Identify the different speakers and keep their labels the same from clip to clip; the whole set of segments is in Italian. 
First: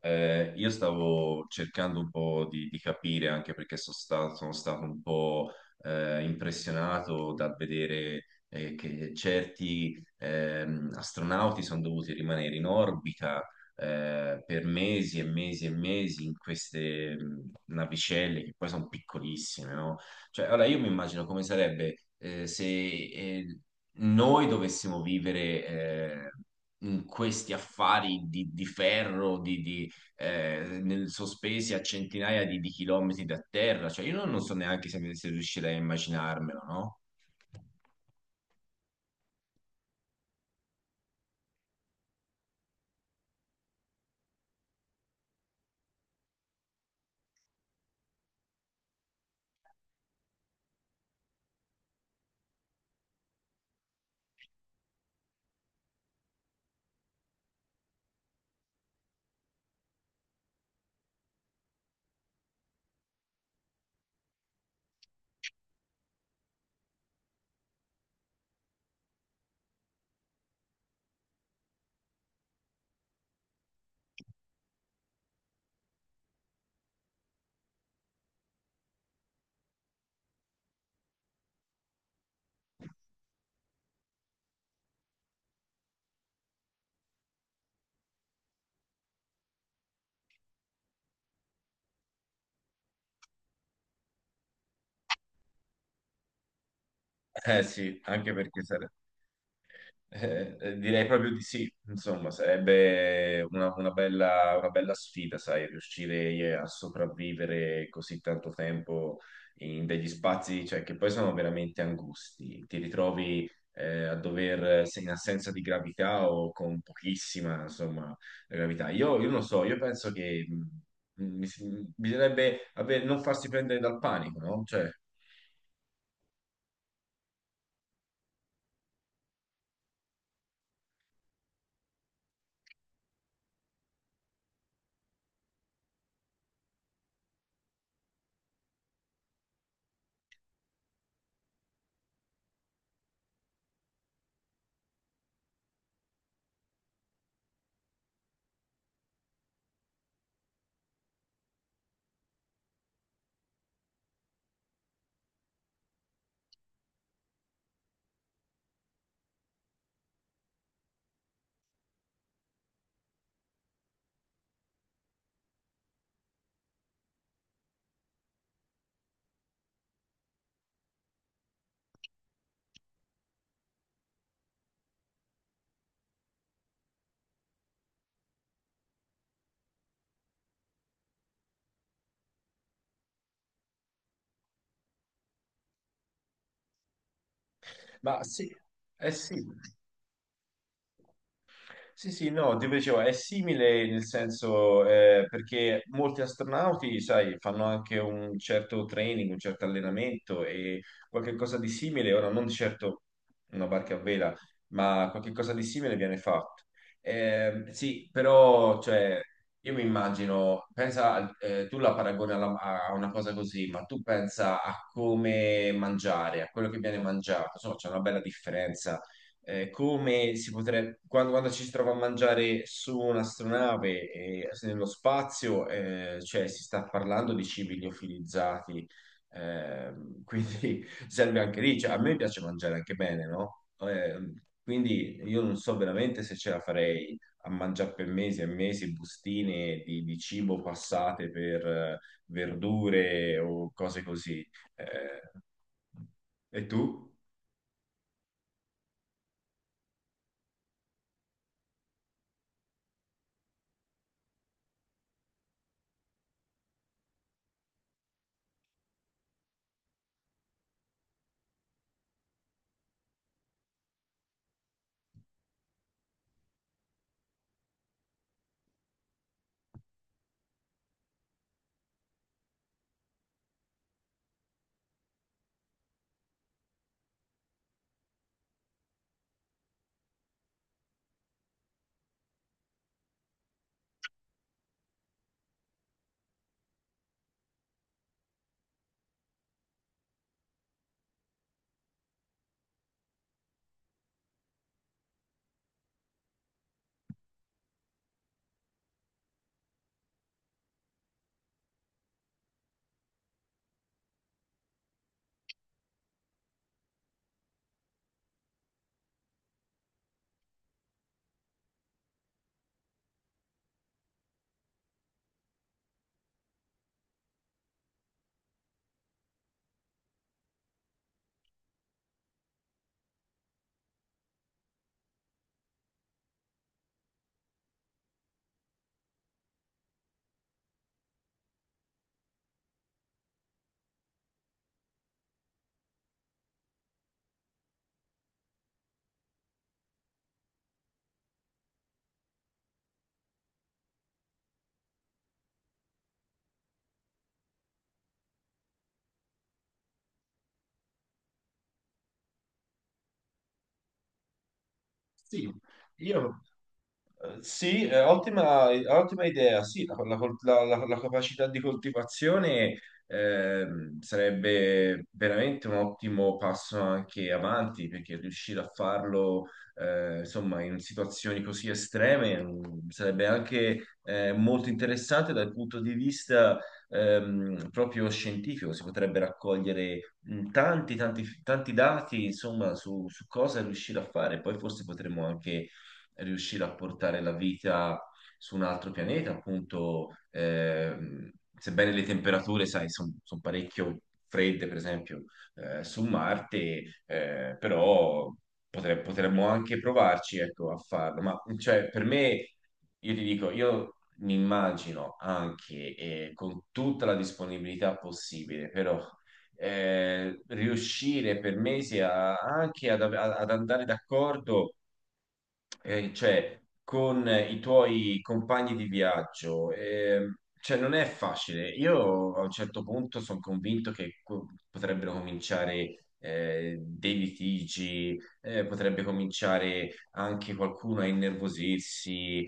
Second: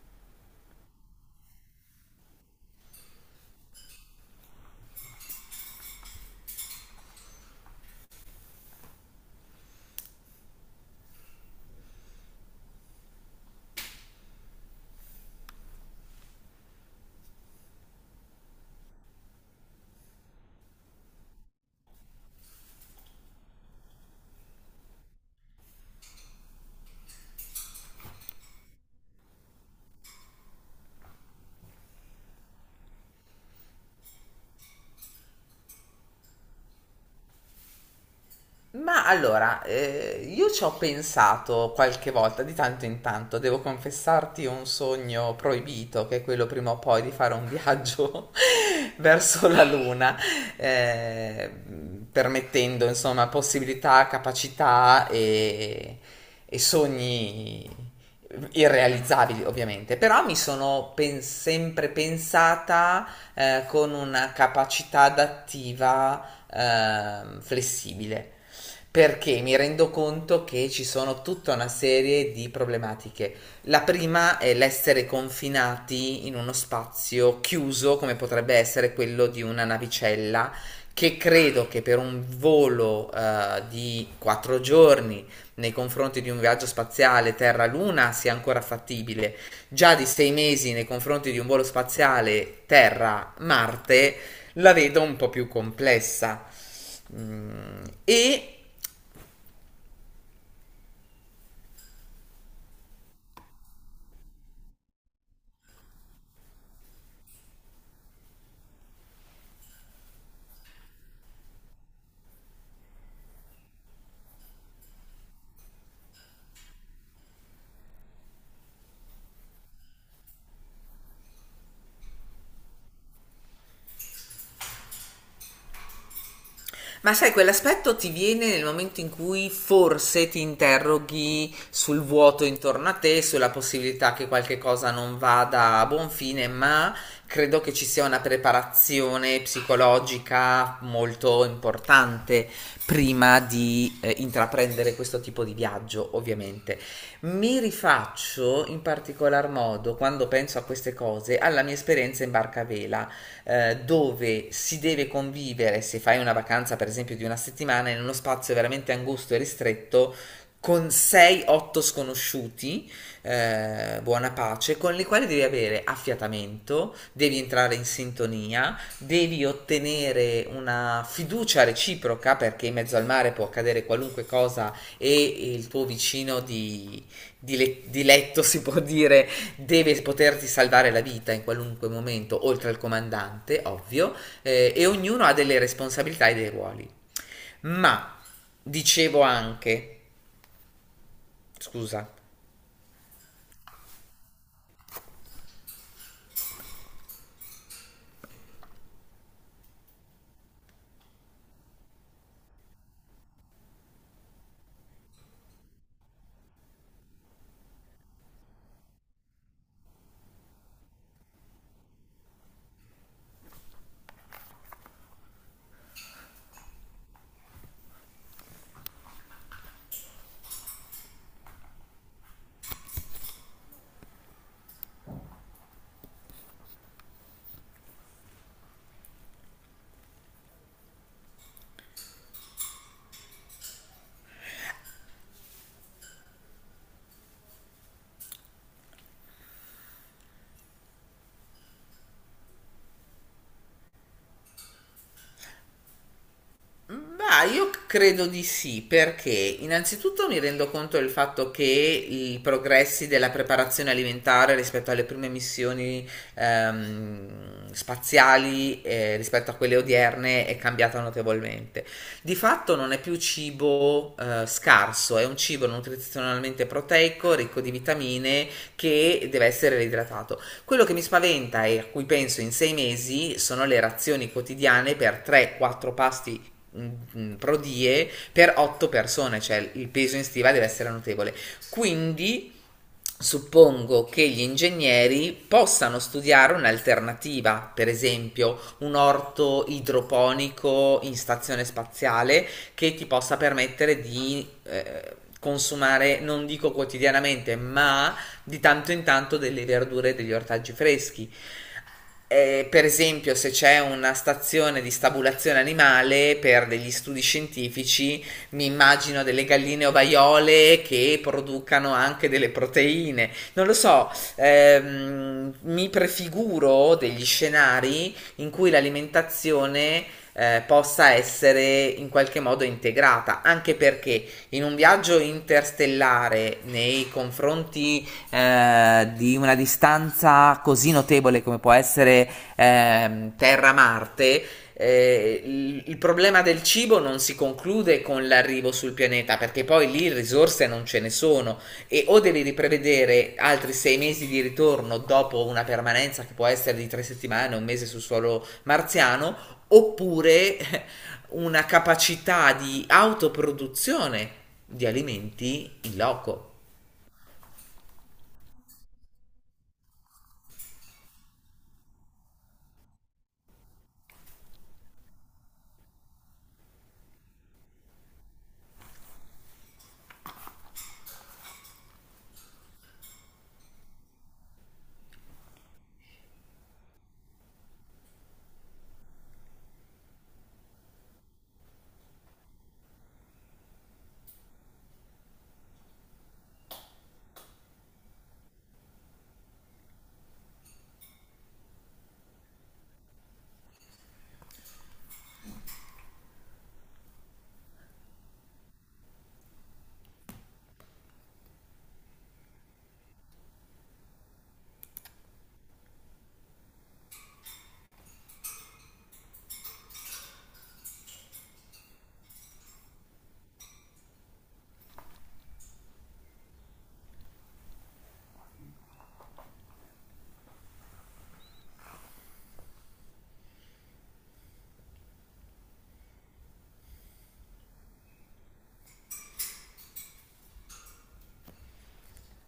Speaker 1: Io stavo cercando un po' di capire, anche perché sono stato un po' impressionato dal vedere che certi astronauti sono dovuti rimanere in orbita per mesi e mesi e mesi in queste navicelle che poi sono piccolissime, no? Cioè, allora io mi immagino come sarebbe se noi dovessimo vivere in questi affari di ferro, sospesi a centinaia di chilometri da terra. Cioè, io non so neanche se riuscirei a immaginarmelo, no?
Speaker 2: Ma allora, io ci ho pensato qualche volta, di tanto in tanto, devo confessarti un sogno proibito, che è quello prima o poi di fare un viaggio verso la Luna, eh, permettendo insomma possibilità, capacità e sogni irrealizzabili ovviamente, però mi sono sempre pensata con una capacità adattiva flessibile perché mi rendo conto che ci sono tutta una serie di problematiche. La prima è l'essere confinati in uno spazio chiuso, come potrebbe essere quello di una navicella, che credo che per un volo di 4 giorni nei confronti di un viaggio spaziale Terra-Luna sia ancora fattibile, già di 6 mesi nei confronti di un volo spaziale Terra-Marte la vedo un po' più complessa.
Speaker 1: Eh
Speaker 2: Mm,
Speaker 1: sì, anche
Speaker 2: e
Speaker 1: perché direi proprio di sì, insomma, sarebbe una bella sfida, sai, riuscire a sopravvivere così tanto tempo in degli spazi, cioè, che poi sono veramente angusti. Ti ritrovi a dover, se in assenza di gravità o con pochissima, insomma, gravità. Io non so, io penso che mh, mi si- bisognerebbe avere- non farsi prendere dal panico, no? Cioè,
Speaker 2: Ma sai, quell'aspetto ti viene nel momento in cui forse ti interroghi sul vuoto intorno a te, sulla possibilità che qualche cosa non vada a buon fine, ma credo che ci sia una preparazione psicologica molto importante prima di intraprendere questo tipo di viaggio, ovviamente. Mi rifaccio in particolar modo, quando penso a queste cose, alla mia esperienza in barca a vela dove si deve convivere, se fai una vacanza per esempio di una settimana, in uno spazio veramente angusto e ristretto, con 6-8 sconosciuti, buona pace, con i quali devi avere affiatamento, devi entrare in sintonia, devi ottenere una fiducia reciproca perché in mezzo al mare può accadere qualunque cosa e il tuo vicino di letto si può dire deve poterti salvare la vita in qualunque momento, oltre al comandante, ovvio, e ognuno ha delle responsabilità e dei ruoli. Ma
Speaker 1: ma sì, eh
Speaker 2: dicevo
Speaker 1: sì.
Speaker 2: anche, scusa.
Speaker 1: Sì, sì, no, ti dicevo, è simile nel senso perché molti astronauti, sai, fanno anche un certo training, un certo allenamento e qualcosa di simile, ora non di certo una barca a vela, ma qualcosa di simile viene fatto. Sì, però, cioè, io mi immagino, pensa, tu la paragoni a una cosa così, ma tu pensa a come mangiare, a quello che viene mangiato, insomma, c'è una bella differenza come si potrebbe, quando, quando ci si trova a mangiare su un'astronave e nello spazio, cioè si sta parlando di cibi liofilizzati, quindi serve anche lì. Cioè, a me piace mangiare anche bene, no? Quindi io non so veramente se ce la farei a mangiare per mesi e mesi bustine di cibo passate per verdure o cose così. E tu?
Speaker 2: Ma io credo di sì, perché innanzitutto mi rendo conto del fatto che i progressi della preparazione alimentare rispetto alle prime missioni spaziali, rispetto a quelle odierne, è cambiata notevolmente. Di fatto non è più cibo scarso, è un cibo nutrizionalmente proteico, ricco di vitamine, che deve essere reidratato. Quello che mi spaventa e a cui penso in 6 mesi sono le razioni quotidiane per 3-4 pasti mm, prodie per 8 persone, cioè il peso in stiva deve essere notevole. Quindi suppongo che gli ingegneri possano studiare un'alternativa, per esempio un orto idroponico in stazione spaziale che ti possa permettere di consumare, non dico quotidianamente, ma di tanto in tanto delle verdure e degli ortaggi freschi. Per esempio, se c'è una stazione di stabulazione animale per degli studi scientifici, mi immagino delle galline ovaiole che producano anche delle proteine. Non lo so, mi prefiguro degli scenari in cui l'alimentazione possa essere in qualche modo integrata, anche perché in un viaggio interstellare nei confronti di una distanza così notevole come può essere Terra-Marte, il problema del cibo non si conclude con l'arrivo sul pianeta perché poi lì risorse non ce ne sono e o devi riprevedere altri 6 mesi di ritorno dopo una permanenza che può essere di 3 settimane, un mese sul suolo marziano, oppure una capacità di autoproduzione di
Speaker 1: Sì,
Speaker 2: alimenti in
Speaker 1: io,
Speaker 2: loco.
Speaker 1: Sì, ottima idea. Sì, la capacità di coltivazione sarebbe veramente un ottimo passo anche avanti, perché riuscire a farlo, insomma, in situazioni così estreme sarebbe anche molto interessante dal punto di vista proprio scientifico. Si potrebbe raccogliere tanti, tanti, tanti dati, insomma, su, su cosa riuscire a fare. Poi forse potremmo anche riuscire a portare la vita su un altro pianeta, appunto, sebbene le temperature, sai, sono parecchio fredde, per esempio, su Marte, però potremmo anche provarci, ecco, a farlo. Ma cioè, per me, io ti dico, io mi immagino anche con tutta la disponibilità possibile, però riuscire per mesi anche ad andare d'accordo cioè, con i tuoi compagni di viaggio, cioè, non è facile. Io a un certo punto sono convinto che potrebbero cominciare dei litigi, potrebbe cominciare anche qualcuno a innervosirsi.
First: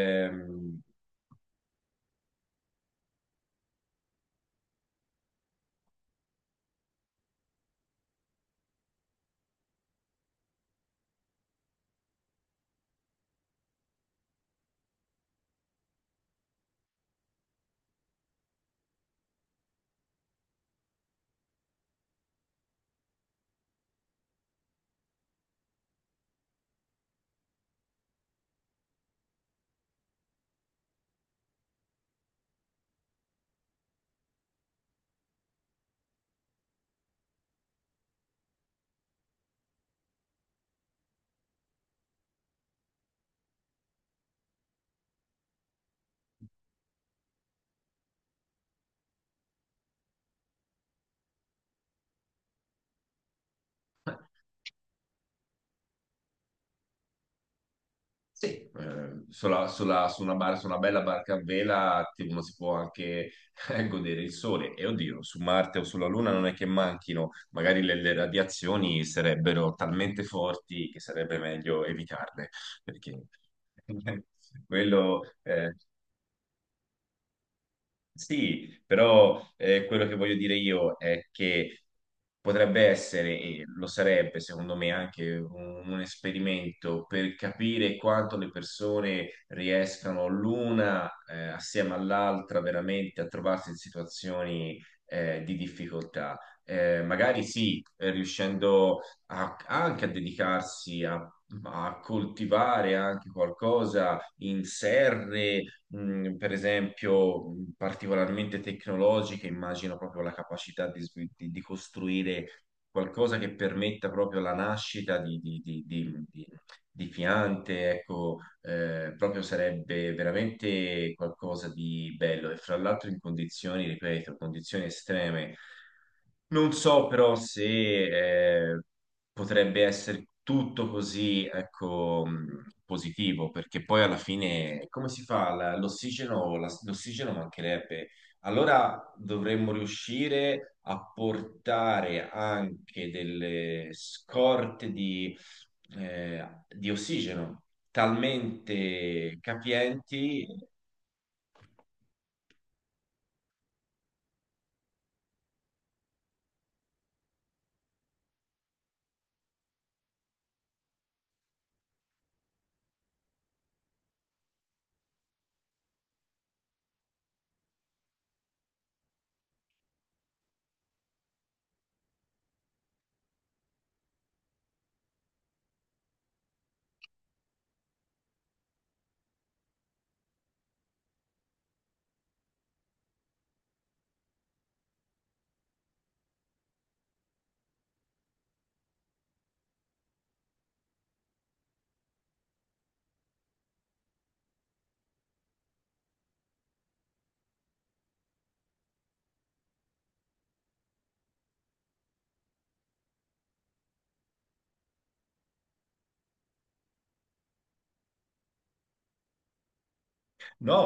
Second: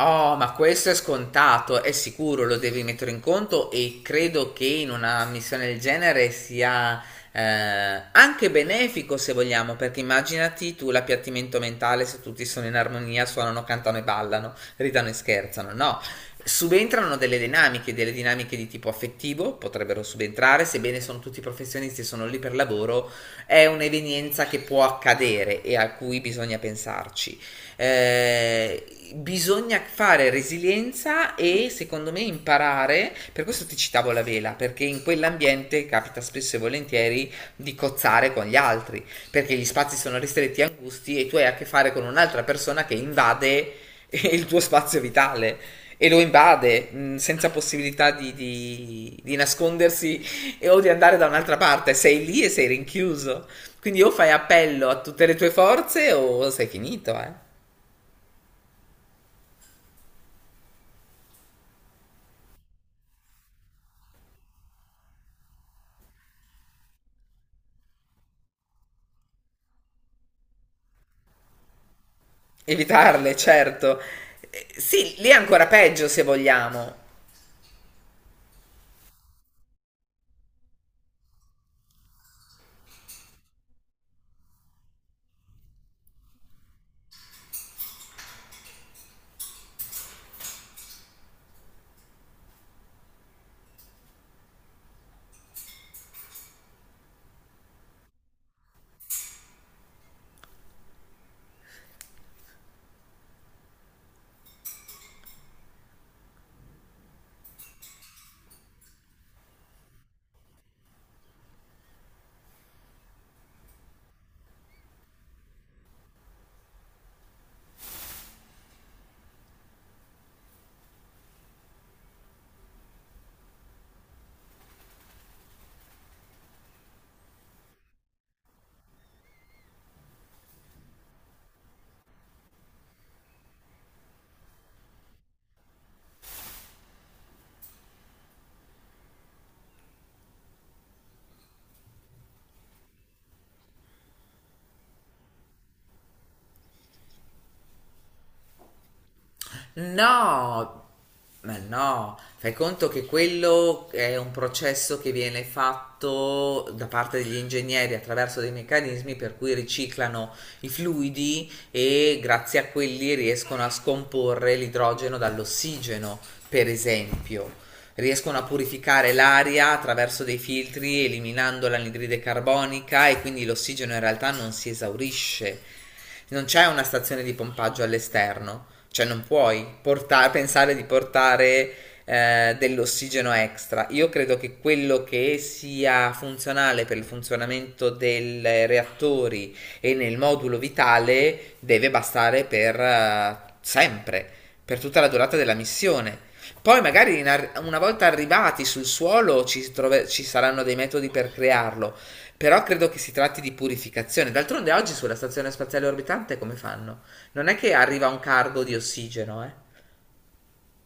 Speaker 2: Oh, ma questo è scontato, è sicuro, lo devi mettere in conto e credo che in una missione del genere sia anche benefico se vogliamo, perché immaginati tu l'appiattimento mentale se tutti sono in armonia, suonano, cantano e ballano, ridano e scherzano, no? Subentrano delle dinamiche di tipo affettivo, potrebbero subentrare, sebbene sono tutti professionisti e sono lì per lavoro, è un'evenienza che può accadere e a cui bisogna pensarci. Eh, Bisogna fare resilienza e secondo me imparare, per questo ti citavo la vela, perché in quell'ambiente capita spesso e volentieri di cozzare con gli altri, perché gli spazi sono ristretti e angusti e tu hai a che fare con un'altra persona che invade il tuo spazio vitale e lo invade senza possibilità di nascondersi o di andare da un'altra parte, sei lì e sei rinchiuso. Quindi o fai appello a tutte le tue forze o sei finito, eh.
Speaker 1: Sì. Su una bella barca a vela uno si può anche godere il sole. E oddio, su Marte o sulla Luna non è che manchino, magari le radiazioni sarebbero talmente forti che sarebbe meglio evitarle, perché
Speaker 2: Evitarle, certo. Sì,
Speaker 1: quello
Speaker 2: lì è ancora peggio se vogliamo.
Speaker 1: sì, però quello che voglio dire io è che potrebbe essere, e lo sarebbe secondo me anche un esperimento per capire quanto le persone riescano l'una assieme all'altra veramente a trovarsi in situazioni di difficoltà. Magari sì, riuscendo anche a dedicarsi a a coltivare anche qualcosa in serre per esempio, particolarmente tecnologiche, immagino proprio la capacità di, di costruire qualcosa che permetta proprio la nascita di piante, ecco, proprio sarebbe veramente qualcosa di bello. E fra l'altro in condizioni, ripeto, condizioni estreme. Non so però se eh, potrebbe essere tutto così, ecco, positivo, perché poi alla fine come si fa? L'ossigeno, l'ossigeno mancherebbe. Allora dovremmo riuscire a portare anche delle scorte di ossigeno, talmente capienti.
Speaker 2: No, ma no, fai conto che quello è un processo che viene fatto da parte degli ingegneri attraverso dei meccanismi per cui riciclano i fluidi e grazie a quelli riescono a scomporre l'idrogeno dall'ossigeno, per esempio. Riescono a purificare l'aria attraverso dei filtri eliminando l'anidride carbonica e quindi l'ossigeno in realtà non si esaurisce. Non c'è una stazione di pompaggio all'esterno, cioè non puoi portare, pensare di portare dell'ossigeno extra. Io credo che quello che sia funzionale per il funzionamento dei reattori e nel modulo vitale deve bastare per sempre, per tutta la durata della missione. Poi magari una volta arrivati sul suolo ci saranno dei metodi per crearlo, però credo che si tratti di purificazione. D'altronde oggi sulla stazione spaziale orbitante come fanno? Non è che arriva un cargo di ossigeno, eh?
Speaker 1: No,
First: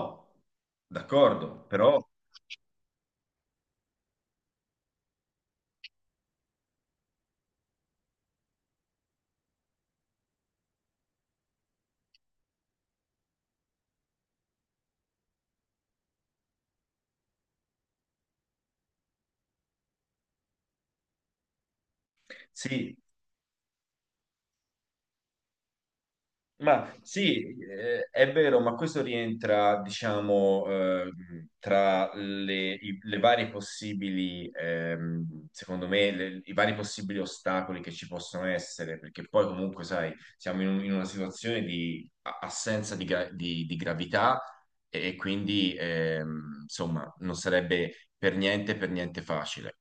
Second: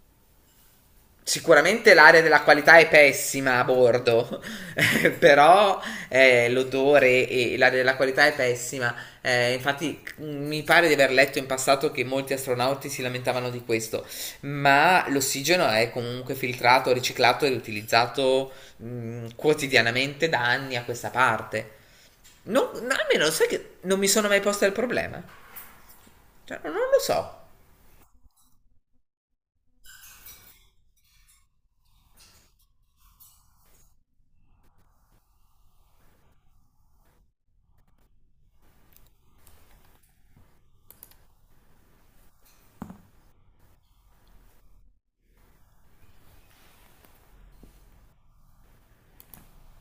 Speaker 1: d'accordo,
Speaker 2: Sicuramente
Speaker 1: però
Speaker 2: l'area della qualità è pessima a bordo, però l'odore e l'area della qualità è pessima. Infatti, mi pare di aver letto in passato che molti astronauti si lamentavano di questo, ma l'ossigeno è comunque filtrato, riciclato e riutilizzato quotidianamente da anni a questa parte. Non,
Speaker 1: sì,
Speaker 2: almeno sai che non mi sono mai posta il problema. Cioè, non
Speaker 1: ma
Speaker 2: lo so.
Speaker 1: sì, è vero, ma questo rientra, diciamo, tra le, le varie possibili, secondo me, i vari possibili ostacoli che ci possono essere, perché poi comunque, sai, siamo in, in una situazione di assenza di, di gravità e quindi, insomma, non sarebbe per niente facile.